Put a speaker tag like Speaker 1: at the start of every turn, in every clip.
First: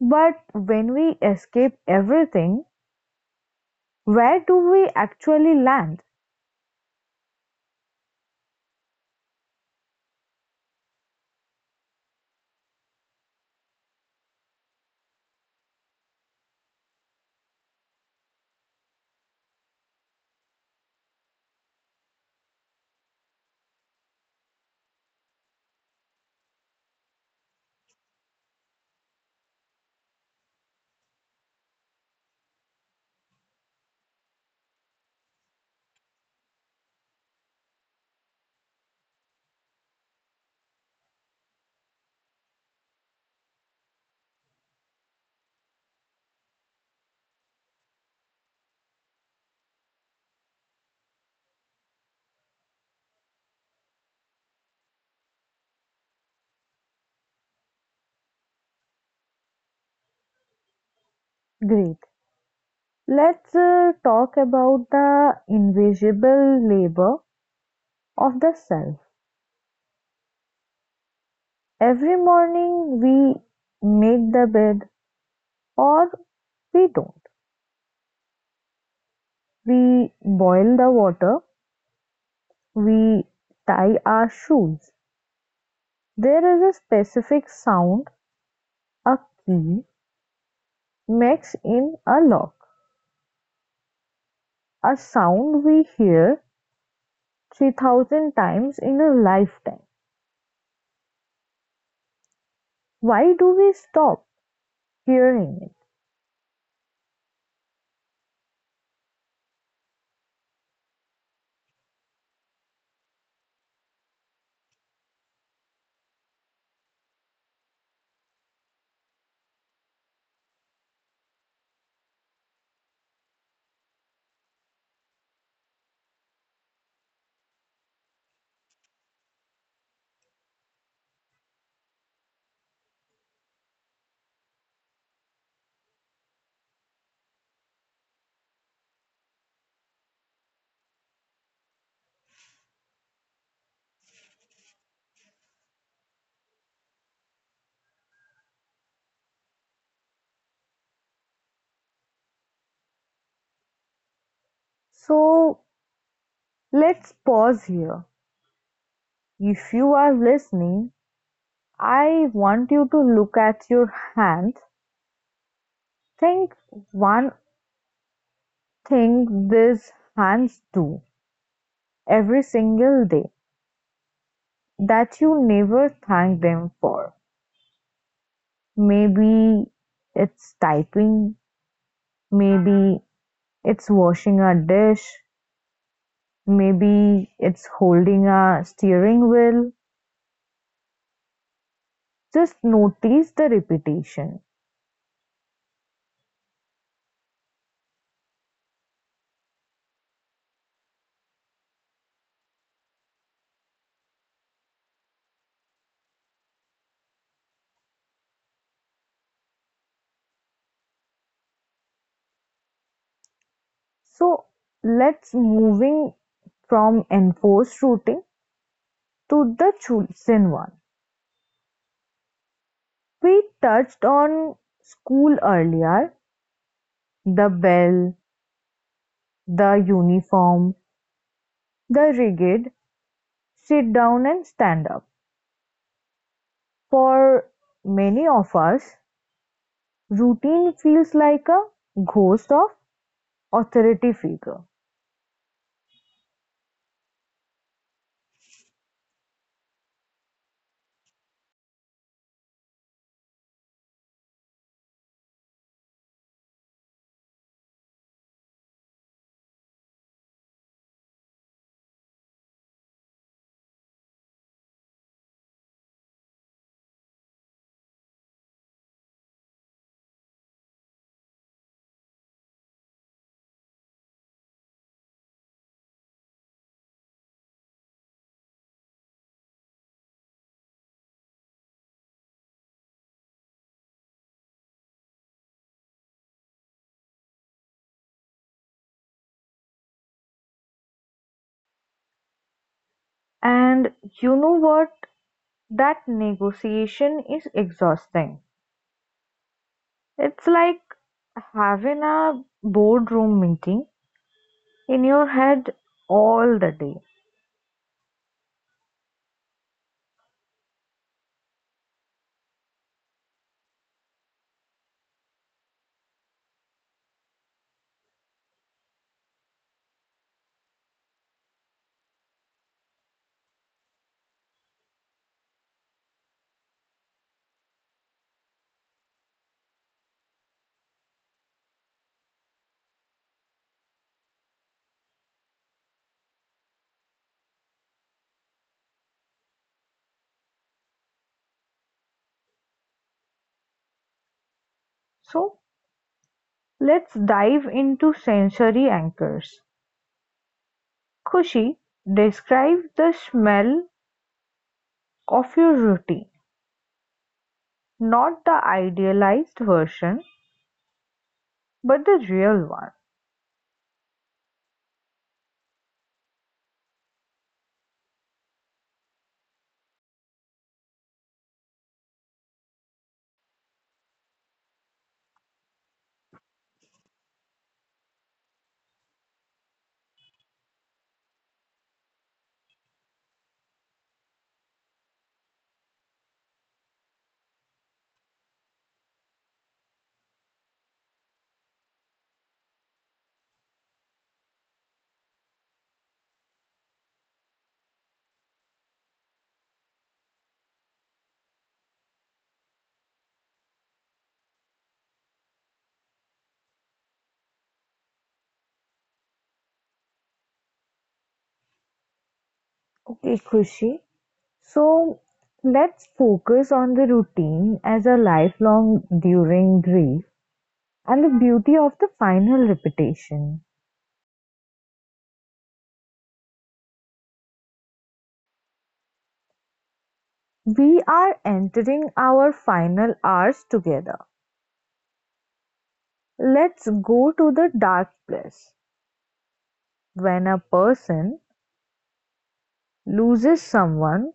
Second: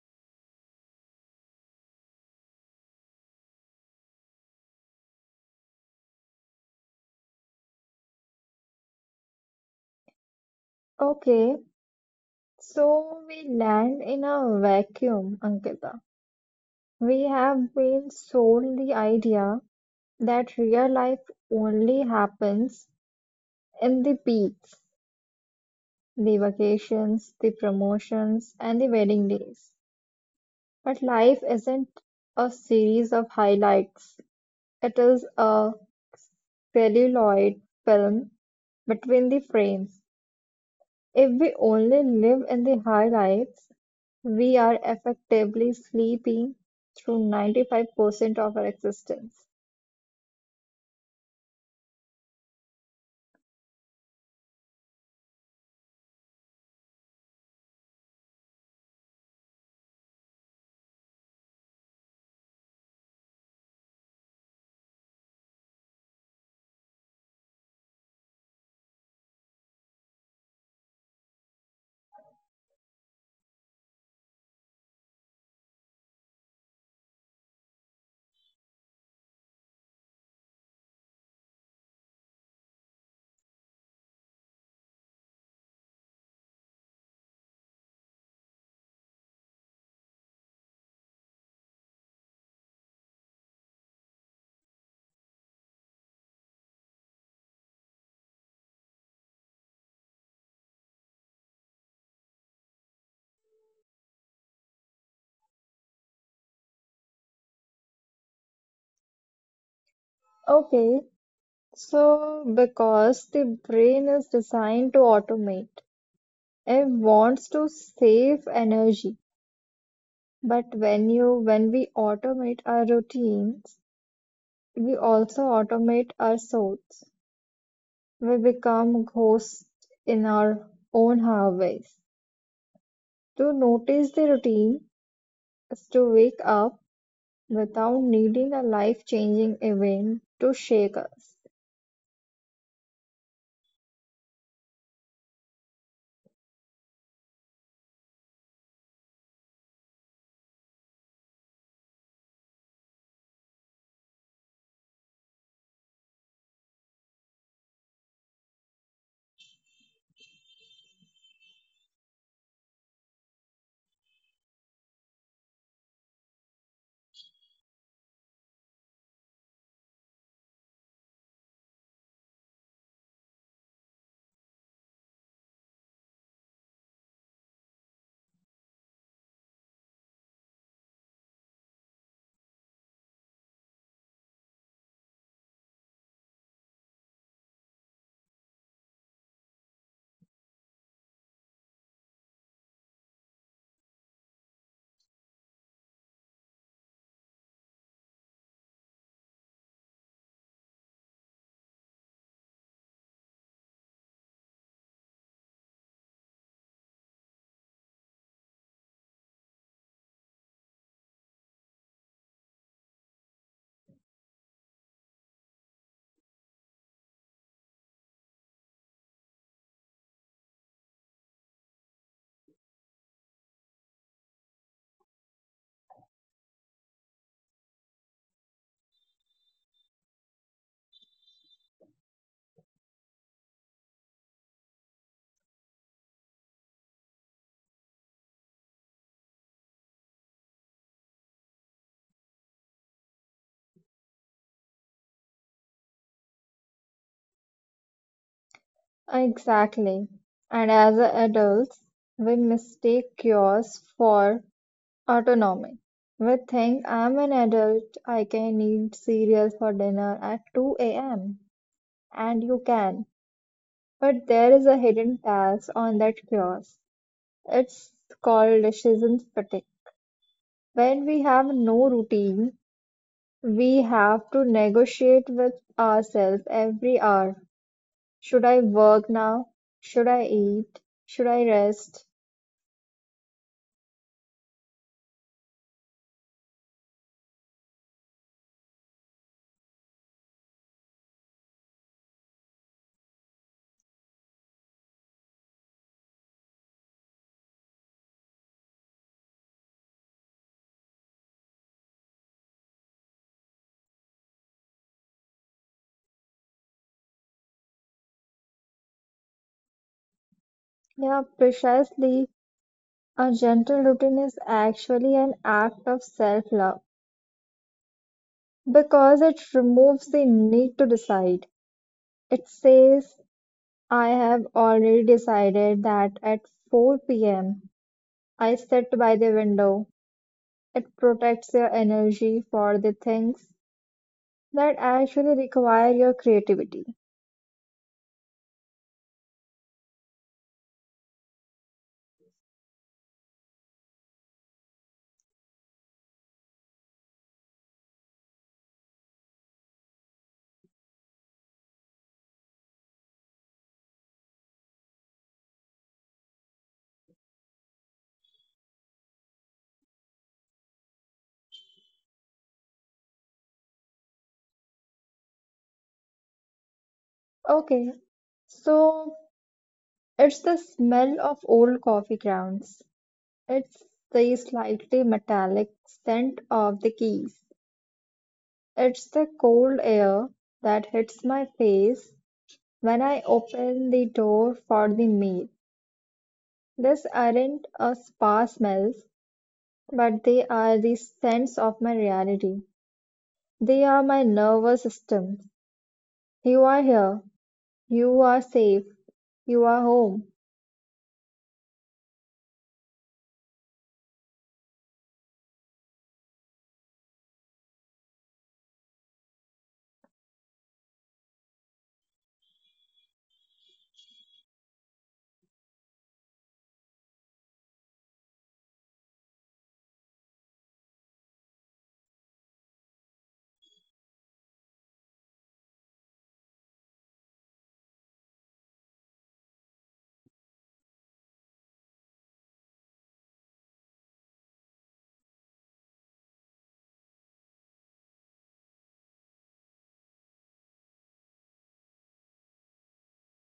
Speaker 1: But when we escape everything, where do we actually land?
Speaker 2: Okay, so we land in a vacuum, Ankita. We have been sold the idea that real life only happens in the peaks, the vacations, the promotions, and the wedding days. But life isn't a series of highlights, it is a celluloid film between the frames. If we only live in the highlights, we are effectively sleeping through 95% of our existence.
Speaker 1: Great. Let's talk about the invisible labor of the self. Every morning we make the bed or we don't. We boil the water, we tie our shoes. There is a specific sound a key makes in a lock, a sound we hear 3,000 times in a lifetime. Why do we stop hearing it?
Speaker 2: Okay, so because the brain is designed to automate, it wants to save energy. But when we automate our routines, we also automate our souls. We become ghosts in our own highways. To notice the routine is to wake up without needing a life-changing event to shake us.
Speaker 1: So let's pause here. If you are listening, I want you to look at your hands. Think one thing these hands do every single day that you never thank them for. Maybe it's typing, maybe it's washing a dish, maybe it's holding a steering wheel. Just notice the repetition. So let's moving from enforced routing to the chosen one. We touched on school earlier, the bell, the uniform, the rigid sit down and stand up. For many of us, routine feels like a ghost of authority figure.
Speaker 2: Exactly. And as adults, we mistake cures for autonomy. We think I'm an adult, I can eat cereal for dinner at 2 a.m. And you can. But there is a hidden tax on that chaos. It's called decision fatigue. When we have no routine, we have to negotiate with ourselves every hour. Should I work now? Should I eat? Should I rest?
Speaker 1: And you know what? That negotiation is exhausting. It's like having a boardroom meeting in your head all the day.
Speaker 2: Yeah, precisely. A gentle routine is actually an act of self-love because it removes the need to decide. It says, I have already decided that at 4 p.m. I sit by the window. It protects your energy for the things that actually require your creativity.
Speaker 1: So let's dive into sensory anchors. Kushi, describe the smell of your routine, not the idealized version, but the real one.
Speaker 2: Okay, so it's the smell of old coffee grounds. It's the slightly metallic scent of the keys. It's the cold air that hits my face when I open the door for the meal. These aren't a spa smells, but they are the scents of my reality. They are my nervous system. You are here. You are safe. You are home.
Speaker 1: Okay, Kushi. So let's focus on the routine as a lifelong during grief and the beauty of the final repetition. We are entering our final hours together. Let's go to the dark place when a person loses someone,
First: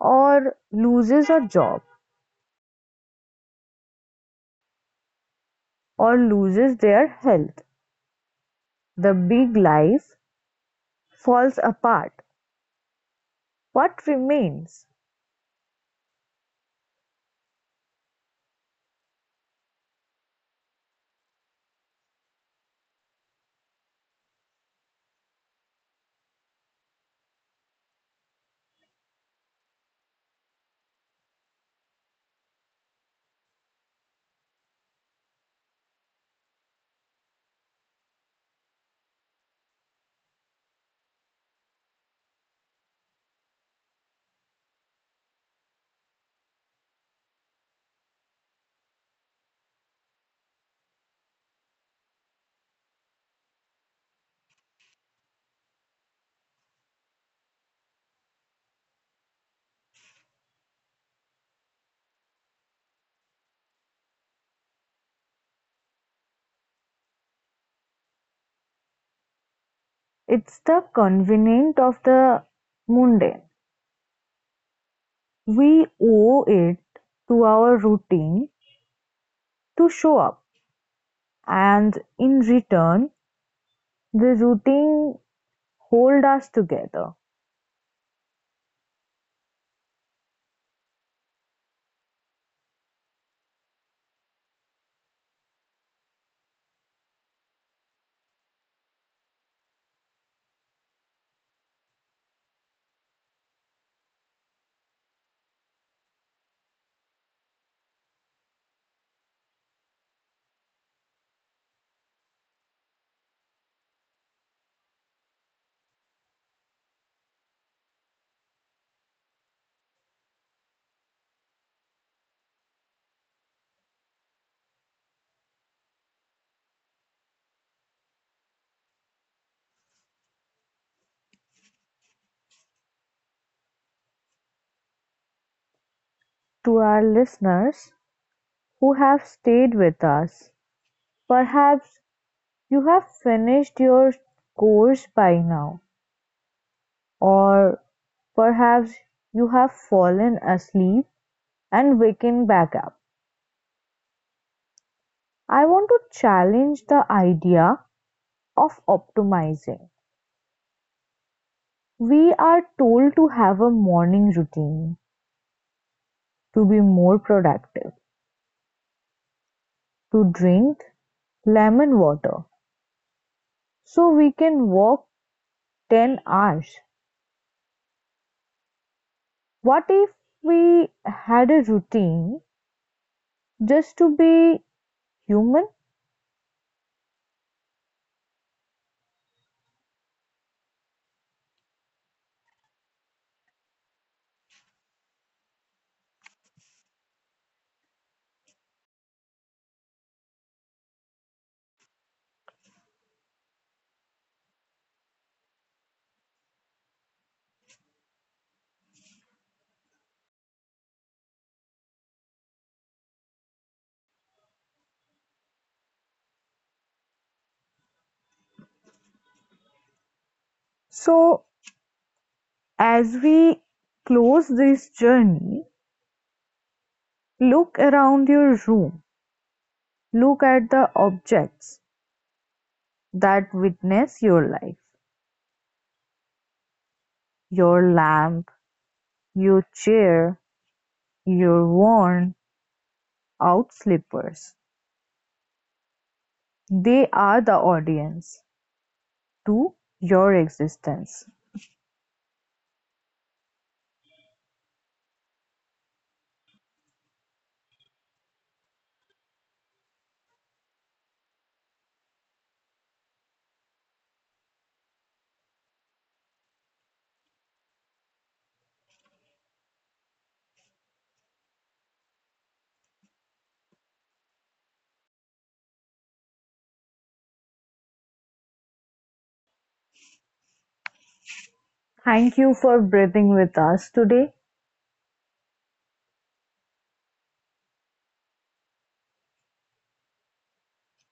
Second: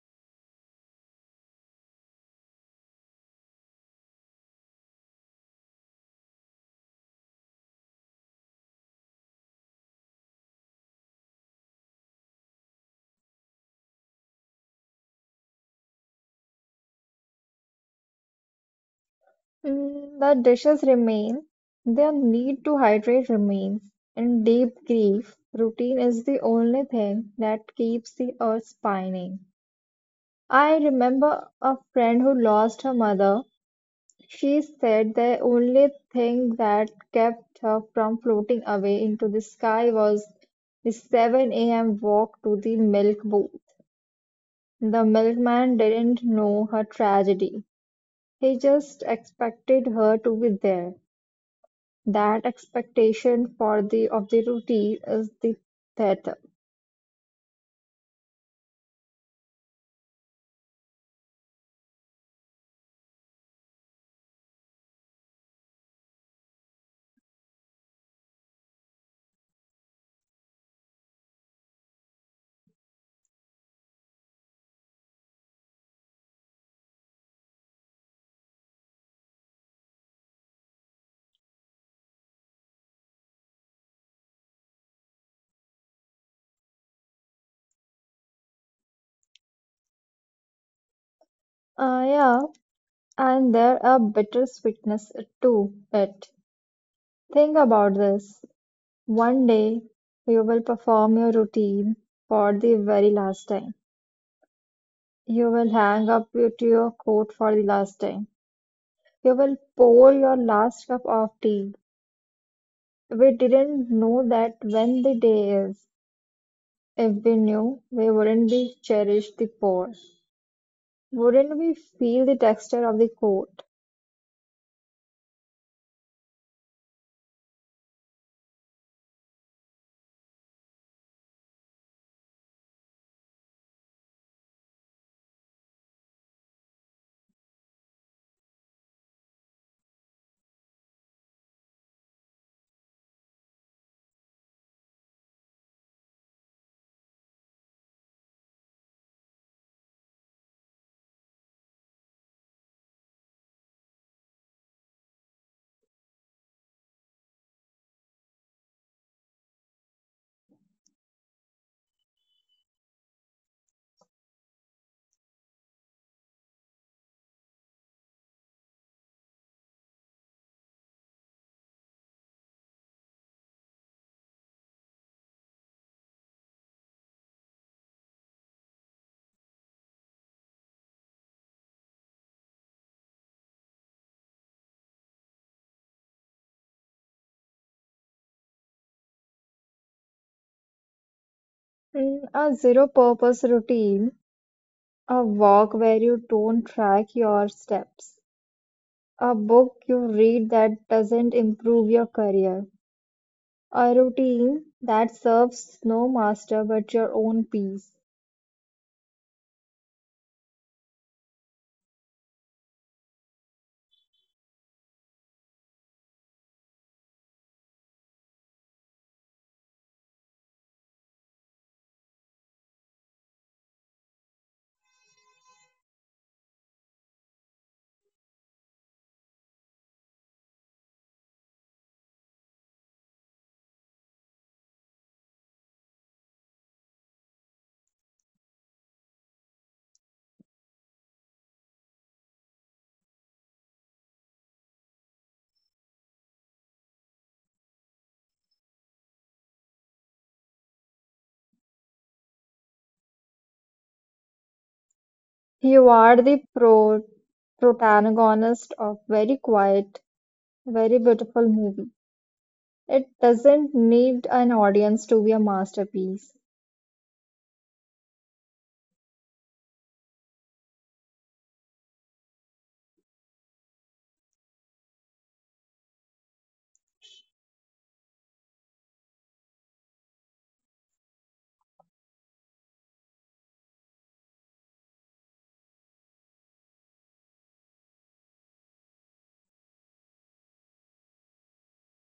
Speaker 1: or loses a job, or loses their health. The big life falls apart. What remains?
Speaker 2: Mm, the dishes remain, their need to hydrate remains. In deep grief, routine is the only thing that keeps the earth spinning. I remember a friend who lost her mother. She said the only thing that kept her from floating away into the sky was the 7 a.m. walk to the milk booth. The milkman didn't know her tragedy. He just expected her to be there. That expectation for the of the routine is the theater.
Speaker 1: It's the convenient of the mundane. We owe it to our routine to show up, and in return, the routine hold us together.
Speaker 2: Yeah, and there a bitter sweetness to it. Think about this. One day you will perform your routine for the very last time. You will hang up your- to your coat for the last time. You will pour your last cup of tea. We didn't know that when the day is. If we knew, we wouldn't be cherish the pour. Wouldn't we feel the texture of the coat?
Speaker 1: To our listeners who have stayed with us, perhaps you have finished your course by now, or perhaps you have fallen asleep and waken back up. I want to challenge the idea of optimizing. We are told to have a morning routine, to be more productive, to drink lemon water so we can walk 10 hours. What if we had a routine just to be human?
Speaker 2: In a zero-purpose routine, a walk where you don't track your steps, a book you read that doesn't improve your career, a routine that serves no master but your own peace.
Speaker 1: So, as we close this journey, look around your room, look at the objects that witness your life, your lamp, your chair, your worn out slippers. They are the audience to your existence.
Speaker 2: You are the protagonist of very quiet, very beautiful movie. It doesn't need an audience to be a masterpiece.
Speaker 1: Thank you for breathing with us today.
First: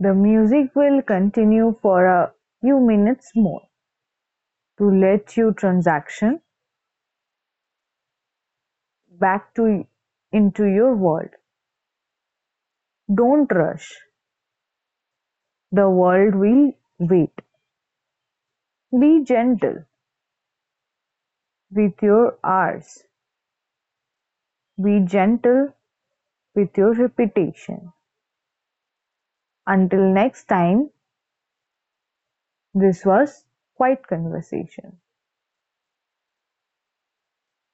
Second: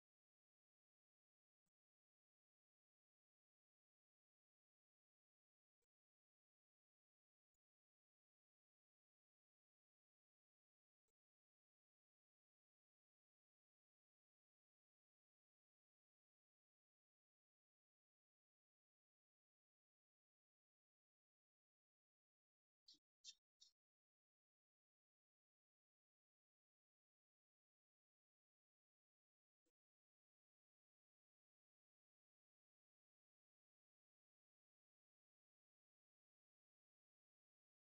Speaker 1: The music will continue for a few minutes more, to let you transition back to into your world. Don't rush. The world will wait. Be gentle with your hours. Be gentle with your repetition. Until next time, this was Quiet Conversation.